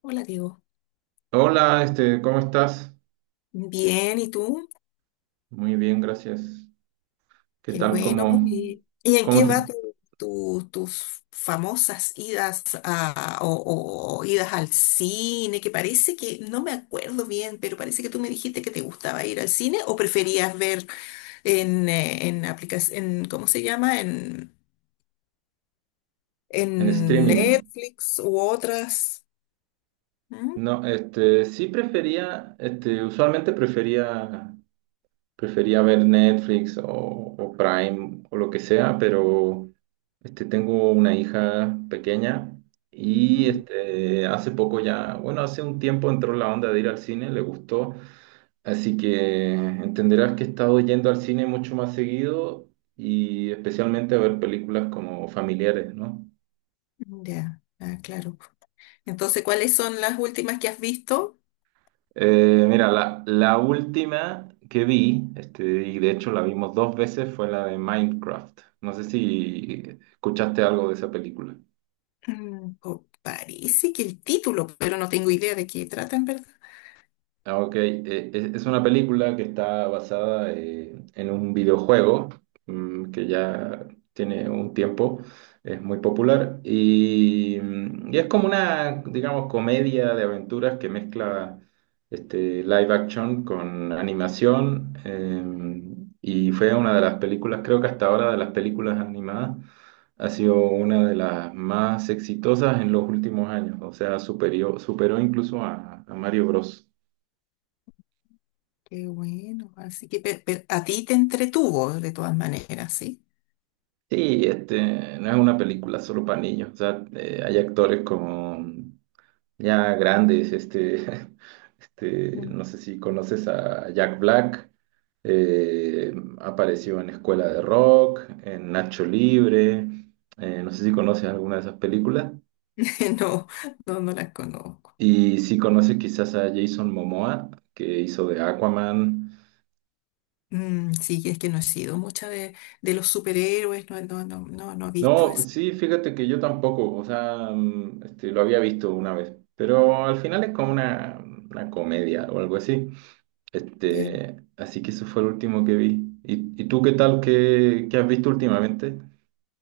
Hola, Diego. Hola, ¿cómo estás? Bien, ¿y tú? Muy bien, gracias. ¿Qué Qué tal? bueno. ¿Y en cómo qué va te- tus famosas idas o idas al cine? Que parece que, no me acuerdo bien, pero parece que tú me dijiste que te gustaba ir al cine o preferías ver en aplicación, ¿cómo se llama? En, ¿En en streaming? Netflix u otras. ¿Mm? No, sí prefería, usualmente prefería ver Netflix o Prime o lo que sea, pero tengo una hija pequeña y Ujú. Hace poco ya, bueno, hace un tiempo entró la onda de ir al cine, le gustó, así que entenderás que he estado yendo al cine mucho más seguido y especialmente a ver películas como familiares, ¿no? Ya, ah, claro. Entonces, ¿cuáles son las últimas que has visto? Mira, la última que vi, y de hecho la vimos dos veces, fue la de Minecraft. No sé si escuchaste algo de esa película. Parece que el título, pero no tengo idea de qué trata en verdad. Ah, ok. Es una película que está basada en un videojuego que ya tiene un tiempo, es muy popular y, y es como una, digamos, comedia de aventuras que mezcla live action con animación, y fue una de las películas, creo que hasta ahora de las películas animadas, ha sido una de las más exitosas en los últimos años, o sea, superó incluso a Mario Bros. Qué bueno, así que a ti te entretuvo de todas maneras, ¿sí? Sí, no es una película solo para niños, o sea, hay actores como ya grandes, Mm. no sé si conoces a Jack Black, apareció en Escuela de Rock, en Nacho Libre, no sé si conoces alguna de esas películas, No, no, no las conozco. y si conoces quizás a Jason Momoa, que hizo de Aquaman. Mm, sí, es que no he sido mucha de los superhéroes, no, no, no, no, no he visto No, eso. pues sí, fíjate que yo tampoco, o sea, lo había visto una vez, pero al final es como una comedia o algo así. Así que eso fue el último que vi. ¿Y tú qué tal? ¿Qué has visto últimamente?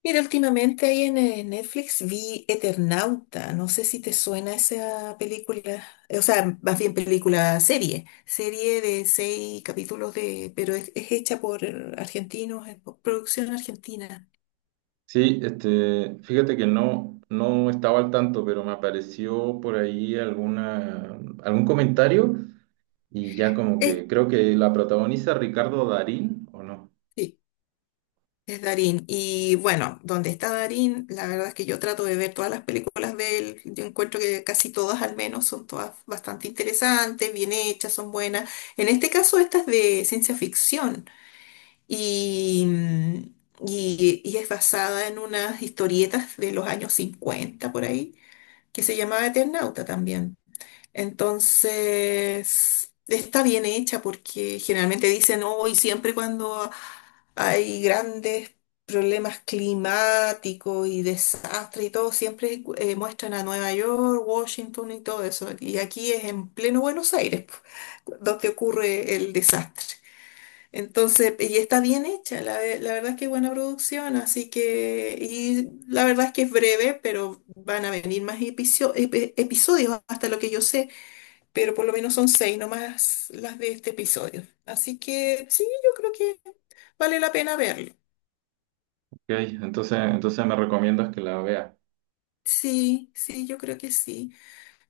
Mira, últimamente ahí en Netflix vi Eternauta, no sé si te suena esa película, o sea, más bien película serie de seis capítulos de, pero es hecha por argentinos, es por producción argentina. Sí, fíjate que no, no estaba al tanto, pero me apareció por ahí alguna, algún comentario y ya como Eh, que creo que la protagoniza Ricardo Darín, ¿o no? sí, es Darín. Y bueno, donde está Darín, la verdad es que yo trato de ver todas las películas de él, yo encuentro que casi todas al menos son todas bastante interesantes, bien hechas, son buenas. En este caso, esta es de ciencia ficción. y, mm, y es basada en unas historietas de los años 50 por ahí, que se llamaba Eternauta también. Entonces, está bien hecha porque generalmente dicen, hoy siempre cuando hay grandes problemas climáticos y desastres y todo, siempre muestran a Nueva York, Washington y todo eso. Y aquí es en pleno Buenos Aires, donde ocurre el desastre. Entonces, y está bien hecha, la verdad es que es buena producción, así que, y la verdad es que es breve, pero van a venir más episodios, hasta lo que yo sé, pero por lo menos son seis nomás las de este episodio. Así que sí, yo creo que vale la pena verlo. Ok, entonces me recomiendas que la vea. Sí, sí, yo creo que sí.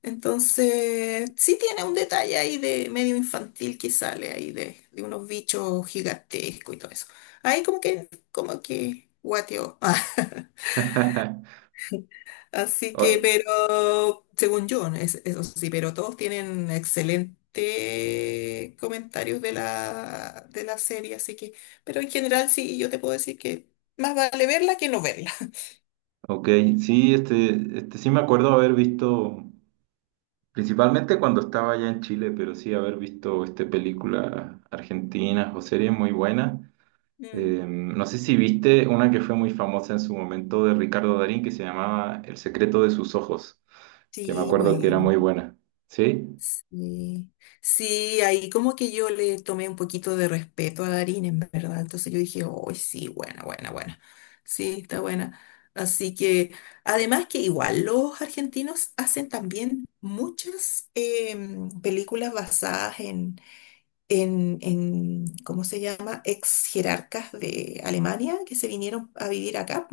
Entonces, sí tiene un detalle ahí de medio infantil que sale ahí de unos bichos gigantescos y todo eso. Ahí como que, guateo. Así que, O- pero, según yo, eso sí, pero todos tienen excelentes comentarios de la serie, así que, pero en general sí, yo te puedo decir que más vale verla que no verla. Ok, sí, sí me acuerdo haber visto, principalmente cuando estaba allá en Chile, pero sí haber visto películas argentinas o series muy buenas. Mm. No sé si viste una que fue muy famosa en su momento de Ricardo Darín que se llamaba El secreto de sus ojos, que me Sí, acuerdo que era bueno. muy buena. ¿Sí? Sí, sí, ahí como que yo le tomé un poquito de respeto a Darín, en verdad. Entonces yo dije, oh, sí, buena, buena, buena. Sí, está buena. Así que, además que igual los argentinos hacen también muchas películas basadas ¿cómo se llama? Ex jerarcas de Alemania que se vinieron a vivir acá.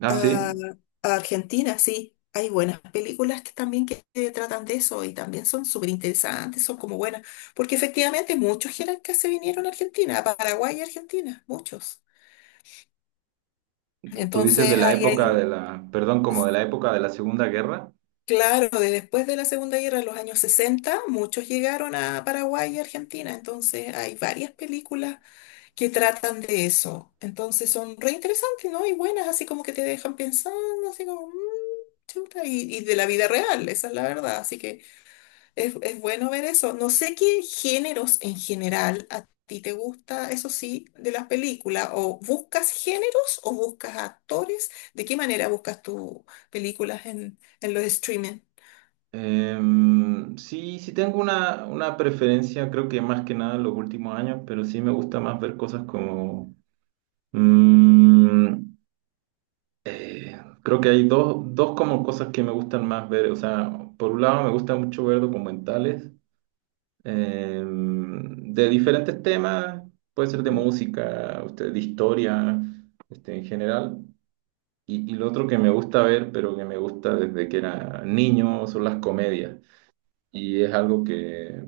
Ah, A, sí. a Argentina, sí. Hay buenas películas que también que tratan de eso y también son súper interesantes, son como buenas, porque efectivamente muchos jerarcas se vinieron a Argentina, a Paraguay y Argentina, muchos. Tú dices de Entonces, la época de la, perdón, como es- de la época de la Segunda Guerra. claro, de después de la Segunda Guerra, en los años 60 muchos llegaron a Paraguay y Argentina, entonces hay varias películas que tratan de eso. Entonces son re interesantes, ¿no? Y buenas, así como que te dejan pensando, así como, "Mm, chuta", y de la vida real, esa es la verdad. Así que es bueno ver eso. No sé qué géneros en general a ti te gusta, eso sí, de las películas, o buscas géneros o buscas actores. ¿De qué manera buscas tus películas en los streaming? Sí, sí tengo una preferencia, creo que más que nada en los últimos años, pero sí me gusta más ver cosas como mm, eh, creo que hay dos, dos como cosas que me gustan más ver. O sea, por un lado me gusta mucho ver documentales, de diferentes temas, puede ser de Mm. música, usted, de historia, en general. Y lo otro que me gusta ver, pero que me gusta desde que era niño, son las comedias. Y es algo que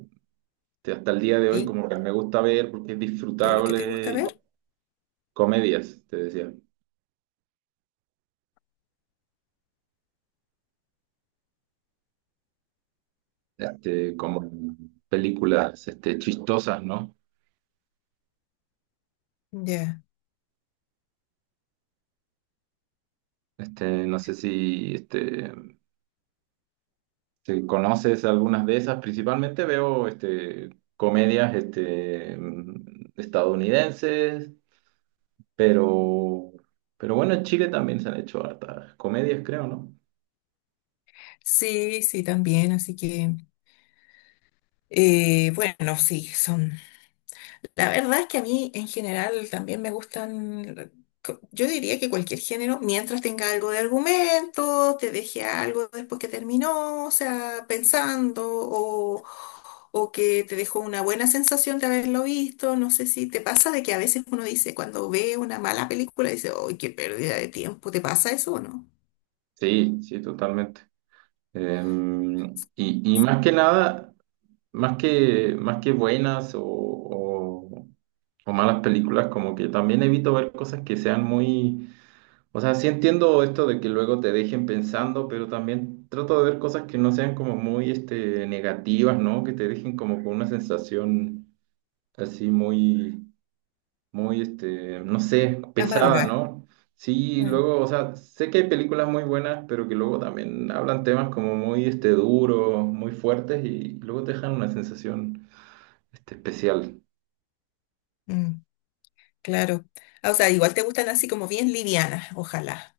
hasta el día de hoy ¿Sí? como que me gusta ver porque es ¿Qué es lo que te gusta disfrutable, y ver? comedias, te decía, como películas chistosas, ¿no? Ya. No sé si si conoces algunas de esas, principalmente veo comedias estadounidenses, pero, pero bueno, en Chile también se han hecho hartas comedias, creo, ¿no? Sí, sí, también, así que, bueno, sí, son la verdad es que a mí en general también me gustan, yo diría que cualquier género, mientras tenga algo de argumento, te deje algo después que terminó, o sea, pensando, o que te dejó una buena sensación de haberlo visto. No sé si te pasa de que a veces uno dice, cuando ve una mala película, dice, ¡ay, qué pérdida de tiempo! ¿Te pasa eso o no? Sí, sí, totalmente. Y más que nada, más que buenas o, o malas películas, como que también evito ver cosas que sean muy. O sea, sí entiendo esto de que luego te dejen pensando, pero también trato de ver cosas que no sean como muy negativas, ¿no? Que te dejen como con una sensación así muy, muy, no sé, pesada, Amarga. ¿no? Sí, Eh, luego, o sea, sé que hay películas muy buenas, pero que luego también hablan temas como muy, duros, muy fuertes y luego te dejan una sensación especial. mm, claro. Ah, o sea, igual te gustan así como bien livianas, ojalá.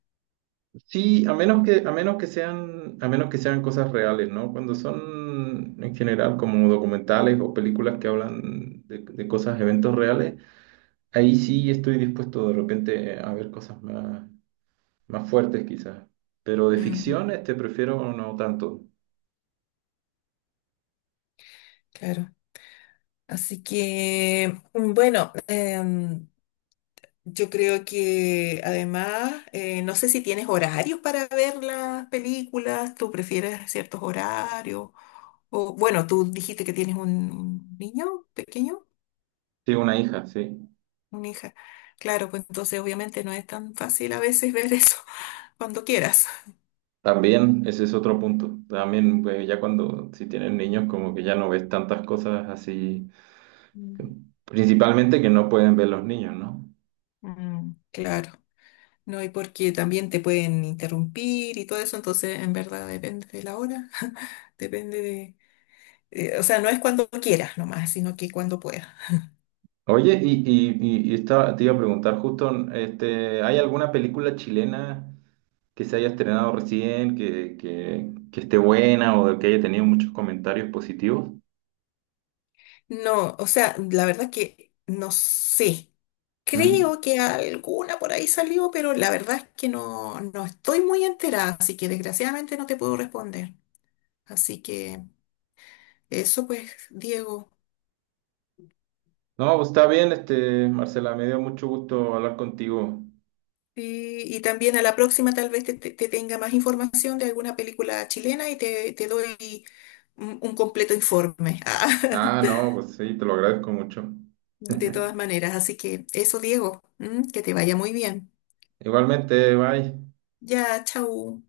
Sí, a menos que sean, a menos que sean cosas reales, ¿no? Cuando son en general como documentales o películas que hablan de cosas, eventos reales, ahí sí estoy dispuesto de repente a ver cosas más, más fuertes quizás. Pero de Mm, ficción, prefiero no tanto. claro. Así que, bueno, yo creo que además, no sé si tienes horarios para ver las películas, tú prefieres ciertos horarios, o bueno, tú dijiste que tienes un niño pequeño, Sí, una hija, sí. una hija. Claro, pues entonces obviamente no es tan fácil a veces ver eso cuando quieras. También, ese es otro punto. También, pues, ya cuando, si tienen niños, como que ya no ves tantas cosas así, Mm. principalmente que no pueden ver los niños, ¿no? Mm, claro, no, y porque también te pueden interrumpir y todo eso, entonces en verdad depende de la hora, depende o sea, no es cuando quieras nomás, sino que cuando puedas. Oye, te iba a preguntar justo, ¿hay alguna película chilena que se haya estrenado recién, que esté buena o que haya tenido muchos comentarios positivos? No, o sea, la verdad que no sé. ¿Mm? Creo que alguna por ahí salió, pero la verdad es que no, no estoy muy enterada, así que desgraciadamente no te puedo responder. Así que eso pues, Diego. No, pues está bien, Marcela, me dio mucho gusto hablar contigo. Y también a la próxima tal vez te tenga más información de alguna película chilena y te doy un completo informe. Ah, no, pues sí, te lo agradezco mucho. De todas maneras, así que eso, Diego, ¿m? Que te vaya muy bien. Igualmente, bye. Ya, chau.